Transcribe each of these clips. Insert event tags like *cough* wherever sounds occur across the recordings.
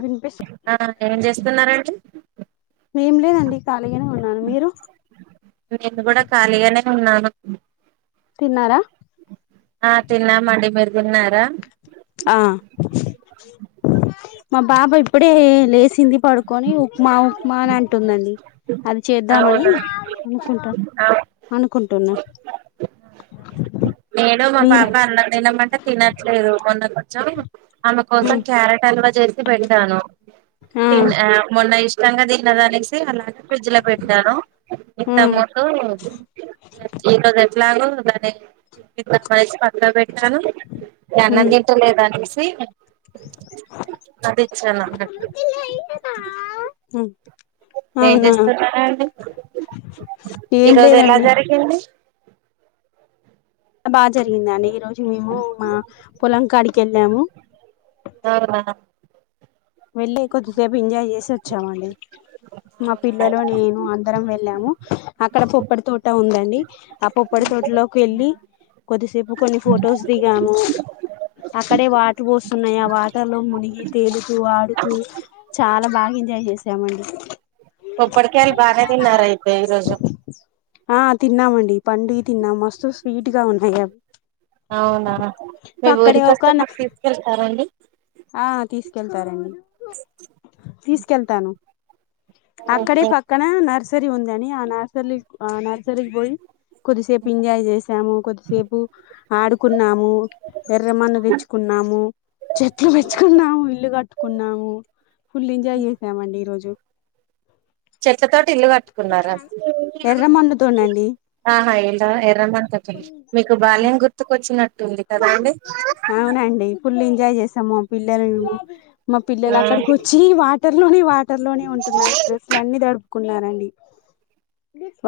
వినిపిస్తు ఆ ఏం జేస్తున్నారండి ఏం లేదండి ఖాళీగానే ఉన్నాను మీరు నేను గూడా ఖాళిగనే ఉన్నాను తిన్నారా ఆ తిన్నామండి మీరు దిన్నారా ఆ మా బాబా ఇప్పుడే లేసింది పడుకొని ఉప్మా ఉప్మా అని అంటుందండి అది చేద్దామని అవునా అనుకుంటా అనుకుంటున్న నేను మా పాప అన్నం తినమంటే తినట్లేదు కొ చెం ఆమె కోసం క్యారెట్ అల్వా చేసి పెట్టాను ఆ తీన మొన్న ఇష్టంగా తిన్నదనేసి అలాగ ఫ్రిడ్జ్ లో పెట్టాను ఇంతముందు *unintelligible* లాగో గాని కింద *unintelligible* పండబె అన్నం తింట లేదు అనేసి అదిచ్చాను అన్నట్టు హు ఏం చేస్తుటడండి ఏం ఈరోజు ఎలా లేదండి జరిగింది బా జరిగిందండి ఈ రోజు మేము మా పొలం కాడికి ఎళ్ళాము ఆ ఆ వెళ్ళీ కొద్దిసేపు ఎంజాయ్ జేసొచ్చామండి మా అవునా పిల్లలు నేను అందరం వెళ్ళాము అక్కడ పొప్పడి తోట ఉందండి ఆ పొప్పడి తోటలోకు ఎళ్ళి కొద్దిసేపు కొన్ని ఫొటోస్ దిగాము అక్కడే వాటర్ పోస్తున్నాయి ఆ వాటర్ లో మునిగి తేలి ఇవాడుతూ చాలా బాగా ఎంజాయ్ జేసామండి పొప్పడి కాయల్ బానే తిన్నారు అయితే ఈరోజు ఆ తిన్నామండి పండువి తిన్నా మస్తు స్వీట్ గా ఉన్నాయవ్ అవునా మీ ఊరికి ఒస్తే ఒక మాకు తీసుకెళ్తారా అండి ఆ తీసుకెళ్తాను అక్కడే పక్కన నర్స్ ది ఉందిని ఆ నర్సలి నర్సరిగ్ బోయి కొద్దిసేపు ఎంజాయ్ చేసాము, కొద్దిసేపు ఆడుకున్నాము, ఎర్రమాన్న తెచ్చుకున్నా. నాము చెట్లు వెచ్చకున్నాము ఇల్లు కట్టుకున్నాము ఫుల్ ఎంజాయ్ చేసామండి ఈ రోజు చెట్లతోటి ఇల్లు కట్టుకున్నారా ఎర్రమన్నుతోనండి ఆహ ఎల్ల ఎర్రమంటితొడ్ మీకు బాల్యం గుర్తుకొచ్చిన అవునండి ఫుల్ ఎంజాయ్ జేసాము పిల్లలు మా పిల్లలు ఆ అక్కడికొచ్చి వాటర్ లోనే వా టర్ లోనే ఉంటున్నారు డ్రెస్సులు అన్ని తడుపుకున్నారండి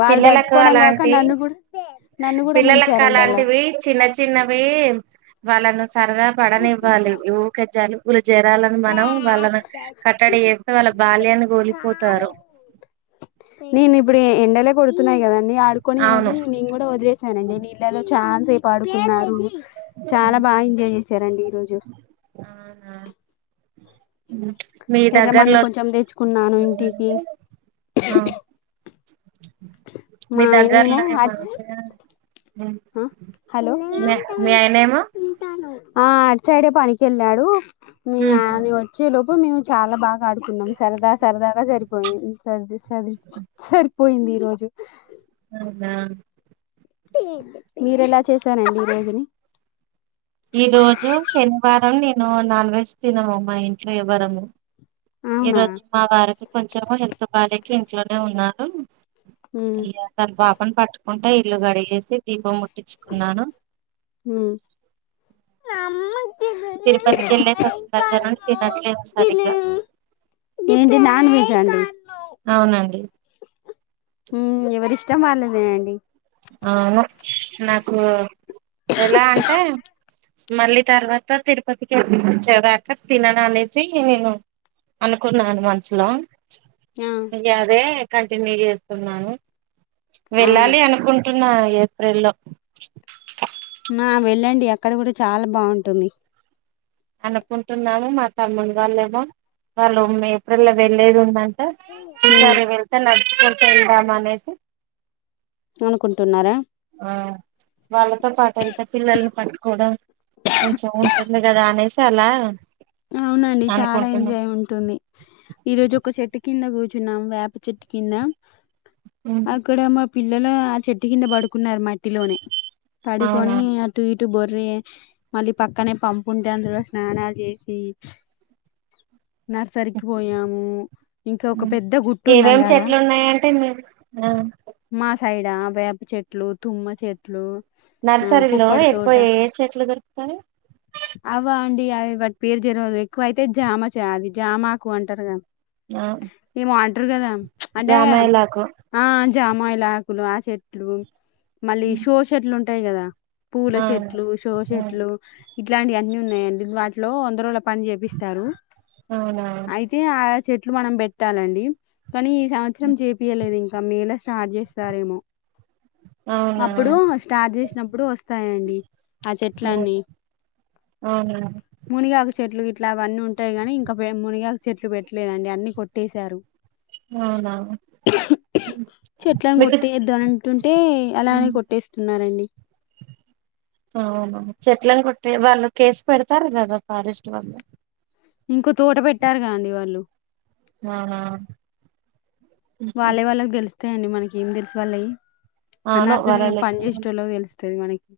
వాళ్ళు పిల్లలకు తడుపుకోవడం కాక అలాంటి నన్ను కూడా నన్ను కూడా పిల్లలకు ముంచారండి అలా అలాంటివి చిన్న చిన్న అవీ వాళ్ళను సరదా పడనివ్వాలి, ఊకే జాలుబు జరాలని మనం వాళ్ళను కట్టడి చేస్తే వాళ్ళ. బాల్యాన్ని గోలిపోతారు నేను ఇప్పుడు ఎండల కొడుతున్నాయి గద అండి ఆడుకొని అవును అని నేను గూడా వదిలేసానండి నీళ్ళలో ఛాన్సేపు ఆడుకున్నారు చాల బా ఎంజాయ్ చేసారండి ఈరోజు అవునా మీ ఎర్రమన్ను దగ్గర్లో కొంచెం దెచ్చుకున్నాను ఇంటికి అ మా ఆయనేమో ఆ *inaudible* ఏమంటే ఆ హలో మీ ఆయనేమో ఆ అటు సైడే పనికెళ్ళాడు మీ ఆయని వచ్చే లోపు మేము చాలా బాగా ఆడుకున్నాం సరదా సరదాగా సరిపోయింది సరి సరి సరి పోయింది ఈరోజు మ్మ్ హ్మ్ మీరు ఎలా చేసారండి ఈ రోజుని ఈ రోజు శనివారం నేను నాన్ వెజ్ తినము మా ఇంట్లో ఎవ్వరము ఈ అవునా రోజు మా వారికి కొంచెం హెల్త్ బాలేక ఇంట్లోనే ఉన్నారు ఉమ్ తను పాపని పట్టుకుంటే ఇల్లు కడిగేసి దీపం ముట్ ట్టించుకున్నాను ఉమ్ తిరుపతికి వెళ్ళేసొచ్చిన దగ్గర నుంచి తినట్లేదు సరిగ్గా ఏమి నాన్ వెజ్జా అండి అవునండి ఇష్టమా అన్ని తినేయండి అవును నాకు ఎలా అంటే మళ్ళీ తర్వాత తిరుపతికి *inaudible* వచ్చేదాక తినను అనేసి అనుకున్నాను మనుసులో ఆ ఇక అదే కంటిన్యూ చేస్తున్నాను అవునా వెళ్ళాలి అనుకుం టున్న ఏప్రిల్ లో ఆ వెళ్ళండి అక్కడ కూడా చాలా బాగుంటుంది అనుకుంటున్నాము మా తమ్ముని వాళ్ళేమో వాళ్ళు ఏప్రిల్ లో వెళ్లేది ఉంద ఉమ్ ఈసారి వెళ్తే నడుచుకుంట వెళ్దాం అనేసి అనుకుంటున్నారా ఆ వాళ్ళతో పాటు వెళ్తే పిల్లల్ని పట్టుకోవడం కొంచెం ఉంటుంది కదా అనేసి అలా అవునండి చాలా అనుకుంటున్నా ఎంజాయ్ ఉంటుంది ఈరోజు ఒక చెట్టు కింద కూర్ చున్నాం వేప చెట్టు కింద అక్కడ మా పిల్లలు ఆ చెట్టు కింద పడుకున్నారు మట్టిలోనే అవునా పడుకొని అటు ఇటు బొర్ర్రి మళ్ళీ పక్కనే పంపు ఉంటే అందులో స్నానాలు చే సి నర్సరీకి పోయాము ఇంకా ఒక పెద్ద గుట్టు ఉందండి ఏమేమి అడా చెట్లు ఉన్నాయంటే మీరు మా సైడా వేప చెట్లు, తుమ్మ చెట్లు ఆ నర్సరీలో పుప్పడి ఎక్కువ తోట ఏ చెట్లు దొరుకుతాయి అవ అండి వాట్ పేరు తెల్వదు ఎక్కువ అయితే జామ చేయాలి జామాకు అంటారు కదా ఆ అంటారు కదా అంటే జామయలాకు ఆ జామా ఇలా ఆకులు ఆ చెట్లు మళ్ళీ షో చెట్లు ఉంటాయి కదా పూల ఆ చెట్లు, షో ఆ చెట్లు ఇట్లాంటివి అన్ని ఉన్నాయండి వాటిలో అందులో పని చేపిస్తారు అవునా అయితే ఆ చెట్లు మనం పెట్టాలండి కానీ ఈ సంవత్సరం జేపీయలేదు ఇంకా మే లో స్టార్ట్ చేస్తారేమో అవునా అప్పుడు స్టార్ట్ చేసినప్పుడు వస్తాయండి ఆ చెట్లన్ని ఆహా మునిగాక చెట్లు ఇట్లా అవన్నీ ఉంటాయి గాని ఇంకా మునిగాక చెట్లు పెట్టలేదండి అన్ని కొట్టేశారు అవునా చెట్లను మీకు కొట్టేయొద్దు అనంటుంటే అలానే కొట్టేస్తున్నారండి *unintelligible* అవును చెట్లను కొట్టే వాళ్ళు కేసు పెడతారు కదా ఫారెస్ట్ వాళ్ల్ళు ఇంకో తోట పెట్టారు కదండి వాళ్ళు ఆహా వాళ్ళే వాళ్ళకి తెలుస్తాయండి మనకి ఏం తెలుసు వాళ్ళవి ఆ అవును నర్సరీ లో వరలు పని చేసేటోళ్ళకి తెలుస్తా మనకి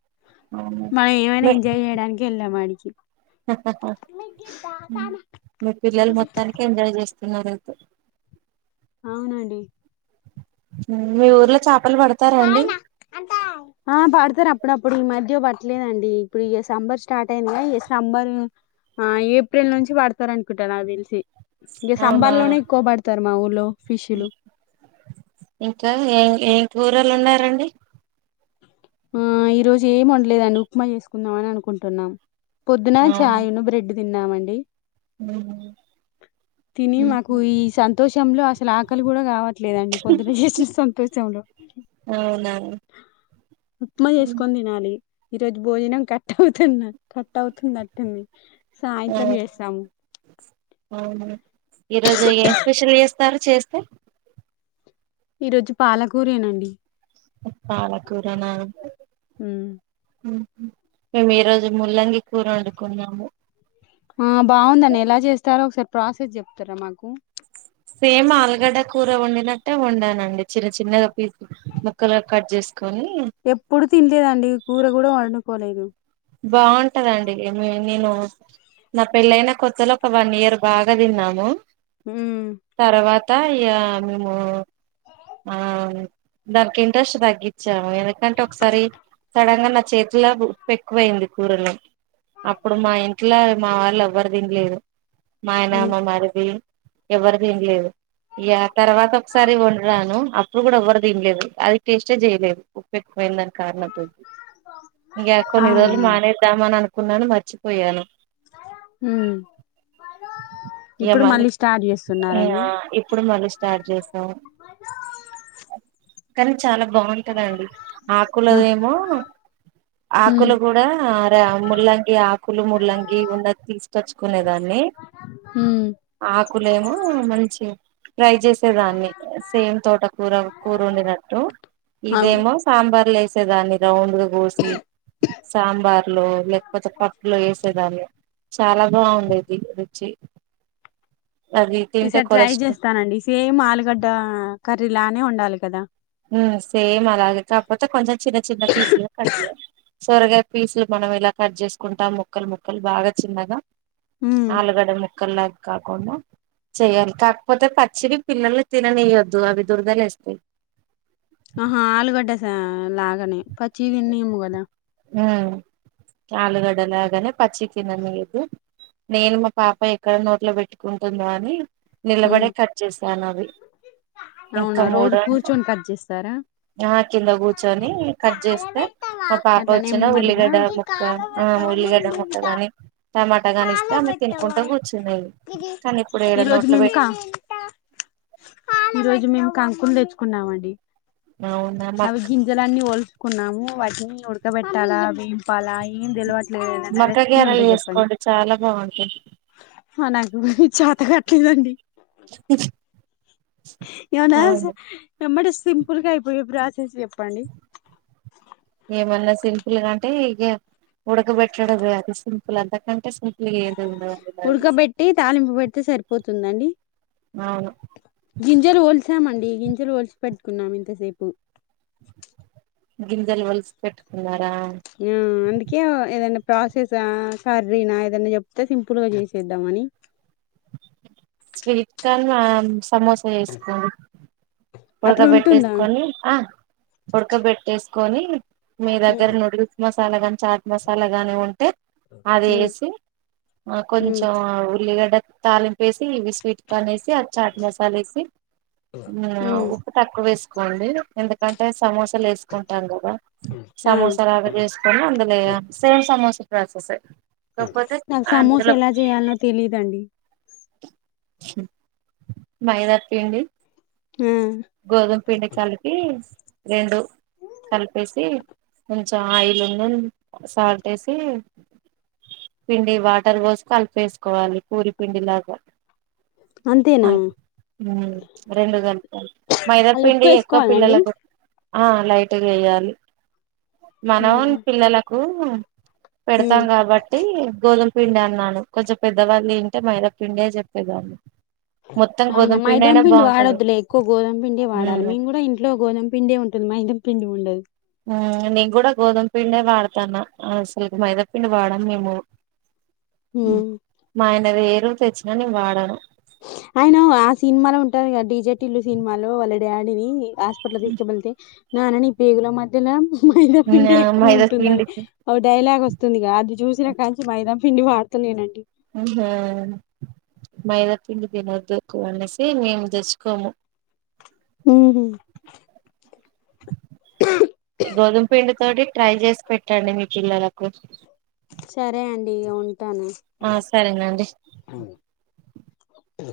అవును మనం ఏమైనా ఎంజాయ్ చేయడానికి వెళ్ళామ వాడికి హహ మీ పిల్లలు మొత్తానికి ఎంజాయ్ చేస్త నీరేదైతే అవునండి మీ ఊర్లో చాలా హాయ్ అన్న పడతారు అప్పుడప్పుడు ఈ మధ్య పడుత లేదండి ఇప్పుడు ఇక సంబర్ స్టార్ట్ అయింది సంబర్ ఆ ఏప్రిల్ నుంచి పడతారు అనుకుంటా నా తెలిసి ఇంక అవునా సంబార్ లోనే ఎక్కువ పడతారు మా ఊళ్ళో ఇంకా ఏం ఏం కూరలు ఉన్నారండి ఆ ఈ రోజు ఏమి ఉండలేదండి ఉప్మా చేసుకుందాం అని అనుకుంటున్నాం పొద్దున చాయ్ బ్రెడ్ తిన్నామండి ఉ తిని మాకు ఈ సంతోషంలో అసలు ఆకలి కూడా కావట్లేదండి పొద్దున చేసిన సంతోషంలో అవునాఅవును ఉప్మా చేసుకొని తినాలి ఈ రోజు భోజనం కట్ట అవుతుంది కట్ట అవుతుంది అట్టుంది ఆ సాయంత్రం వేసిన ఈ రోజు ఏం స్పెషల్ చేస్తారు చేస్తే ఈరోజు పాలకూరేనండి పాలకూరన హ్మ్. మేము ఈ రోజు ముల్లంగి కూర వండుకున్నాము ఆ బాగుందండి ఎలా చేస్తారో ఒకసారి ప్రాసెస్ చెప్తారా మాకు సేమ్ ఆలుగడ్డ కూర వండినట్టే వంనండి చిన్న చిన్నగా పీస్ ముక్కలు కట్ చేసి ఎప్పుడు తినలేదండి కూర కూడా వండుకోలేదు బాగుంటద అండి మీ నేను నా పెళ్ళయిన కొత్తలో ఒక వన్ ఇయర్ బాగా తిన్నాము హ అత్త ఇ మేము ఆ దానికి ఇంట్రెస్ట్ తగ్గించాము ఎందుకంటే ఒకసారి సడన్ గా నా చేతిలో పె తక్కువయింది కూరలు అప్పుడు మా ఇంట్లో మా వాళ్ళు ఎవ్వరు తినలేదు మాయన ఉమ్ అమ్మ మారిది ఎవ్వరిది ఏం లేదు తర్వాత ఒకసారి వంరాను ప్పుడు కూడా ఎవ్వరు తంలేదు అది టేస్టే చేయలేదు ఉపోగమయిన దాని కారణంతోది కొన్ని రోజులు అవునా మానేద్దామ అని అనుకున్నాను మర్చిపోయాను హ ఇక మళీ చేస్తున్నారండి ఇప్పుడు మళ్ళీ స్టార్ట్ చేసాం కానీ చాలా బాగుంటుందండి ఆ ఆకులద ఏమో ఉమ్ ఆకులు కూడాే ముల్లంగి ఆకులు ముల్లంగి ఉన్నది తీసుకొచ్చుకునే దాన్ని ఉమ్ ఆకులేమో మంచి ట్రై చేసేదాన్ని సేమ్ తోట కూర కూర ఉంనట్టు అవును ఇదేమో సాంబ బర్లైస దాని రౌండ్ ద కూసి సాంబార్లు లేకపోతే పప్పులు వేసేదాన్ని చాలా బాగుండేది చె ఈసారి ట్రై చేస్తానండి సేమ్ ఆలుగడ్డ కర్రీ లానే ఉండాలి కదా సేమ్ అలాగతే అపోతే కొంచెం చిన్న చిన్న పీస్లు కట్టలే సొరగా పీసులు మనం ఇలా కట్ చేసుకుంటాం ముక్కలు ముక్కలు బాగా చిన్నగా ఉమ్ ఆలుగడ ముక్కల్గ కాకుడా చెయాలి కాకపోతే పచ్చిడి పిల్లల్ని తిననియద్దు అవి దురదలే వేస్తాయి ఆహా ఆలుగడ్డే స లాగానే పచ్చిదినిన్ని ముగదా హ ఆలుగడల అగనే పచ్చకి ననిగదు నేను మా పాప ఎక్కడ నోట్లో పెట్టుకుంటుందో అని నిలబడే ఉమ్ కట్ చేసాను అవి ఇంకా అవునా మూడ రోజు కూర్చొని కట్ చేస్తారా ఆ కింద కూర్చొని కట్ చేస్తే మా పాప అట్లా వచ్చిన నెమ్మదిగా ఉల్లిగడ్డ ముక్క ఆ ఉల్లిగడ్డ ముక్క గాని టమాటా గాని ఇస్తే ఆమె తినుకుంటా కూర్చునేది కానీ ఇప్పుడు ఏడ నోట్లు పెట్ ఈరోజు మేము కాంకులం తెచ్చుకున్నామండి అవునా అవి మక్క గింజలన్ని వలిసి కున్నాము వాటిని ఉడకబెట్టాలా అవిపాలాయి ఏం తెలవట్లేదుఏదన్న మక్క రెసిపీ గారెలు ఉంటే చెప్పండి చేసుకోండి చాలా బాగుంటాయి హా నాకేమి చేత కటలేదండి ఎవనా స్. అవును ఎమ్మటె సింపుల్గా అయిపోయే ప్రోసెస్ చెప్పండి ఏమన్నా సింపుల్ గా అంటే ఇక ఉడకబెట్టడమె అది సింపుల్ అంతకంటే సింపుల్ గా ఏది ఉండదండి నాది ఉడకబెట్టి తాలింపు పెడితే సరిపోతుందండి అవును గింజలు వొల్సామండి గింజలు వొల్సి పెట్టు కున్నాం ఇంతసేపు గింజలు వొలిస్ పెట్టుకున్నా ఆ ఎందుకే ఏదన్నా ప్రాసెసా కర్రీనా ఏదన్నా చెప్తే సింపుల్ గా చేసేద్దంఅని స్వీట్ కార్న్ మేమ్ సమోసా చేసుకో అట్లా ఉంటుందా ఉుడకబెట్టే‌సుకోని ఆ ఉుడకబెట్టేసుక కోని మీ ఉమ్ దగ్గర నూడిల్స్ మసాలా గాని చాట్ మసాలా గాని ఉంటే అది ఉమ్ ఏసి ఆ ఉమ్ కొంచెం ఉల్లిగడ్డ తాలింపు వేసి ఇవి స్వీట్ కార్న్ వేసి అది చాట్ మసాల వేసి ఆ ఉమ్ ఉప్పు తక్కువ వేస కోండి ఎందుకంటే సమోస వేసుకుంటాం కదా ఆ సమోస లాగా చేసుకొని అందులో సేమ్ సమోసా స కాకపోతే నాకు సమోసా అందులో ఎలా చేయాలనో తెలీదండి మైదాపిండి ఆ గోధుమ పిండ కలికి రెండు కలిపేసి కొంచెం ఆయిలు ను సాల్ట్ వేసి పిండి వాటర్ పోసిక కలిపేసుకోవాలి పూరి పిండిలాగా ఆ అంతేనా అం మ్ రెండు గంటలు అలా ఉప్పు మైదాపిండి ఎక్కువ వేసుకోవాలండి పిల్లలకు ఆ లైట్గా వేయాలి మనం ఉమ్ పిల్లలకూ ఉమ్, పెడతాం కాబట్టి గోధుం పిండి అన్నాను కొంచెం పెద్దవాళ్ళు తింటే మైద పిండే చెప్పేదాన్ని ఒత్తు అవునా మైదాం పిండి వాడొదులే ఎక్కువ గోధుమ పిండే వాడాలి ఉమ్ మేము కూడా ఇంట్లో గోధుమ పిండే ఉంటుంది మైదం పిండి ఉండదు నేను కూడా గోధుమ పిండే వాడతానా అసలుకు మైదాపిండి వాడాము మేము ఉమ్ మా ఆయన వేయరు తెచ్చినా నేను వాడాను ఆయన ఆ సినిమాలో ఉంటారు కదా డీజే టి ల్లు సినిమాలో వాళ్ళ డాడీని హాస్పిటల్ తీసుకువెళ్తే నాన్నని ఈ పేగుల మధ్యలో మైదా పిండే ఎక్కువ మైదా ఉంటుందని పిండికి ఒక డైలాగ్ వస్తుంది వస్తుందిగా అది చూసినా కాంచి మైదాం పిండి వాడ్తలేనండి ఇహ మైదా తిండి తినొద్దు ఎక్కువ అనేసి మేము తెచ్చుకోము ఉహూమ్ గోధుమ పండి తోటి ట్రై చేసి పెట్టండి మీ పిల్లలకు సరే అండి ఇగ ఉం ఆ సరేనండి అ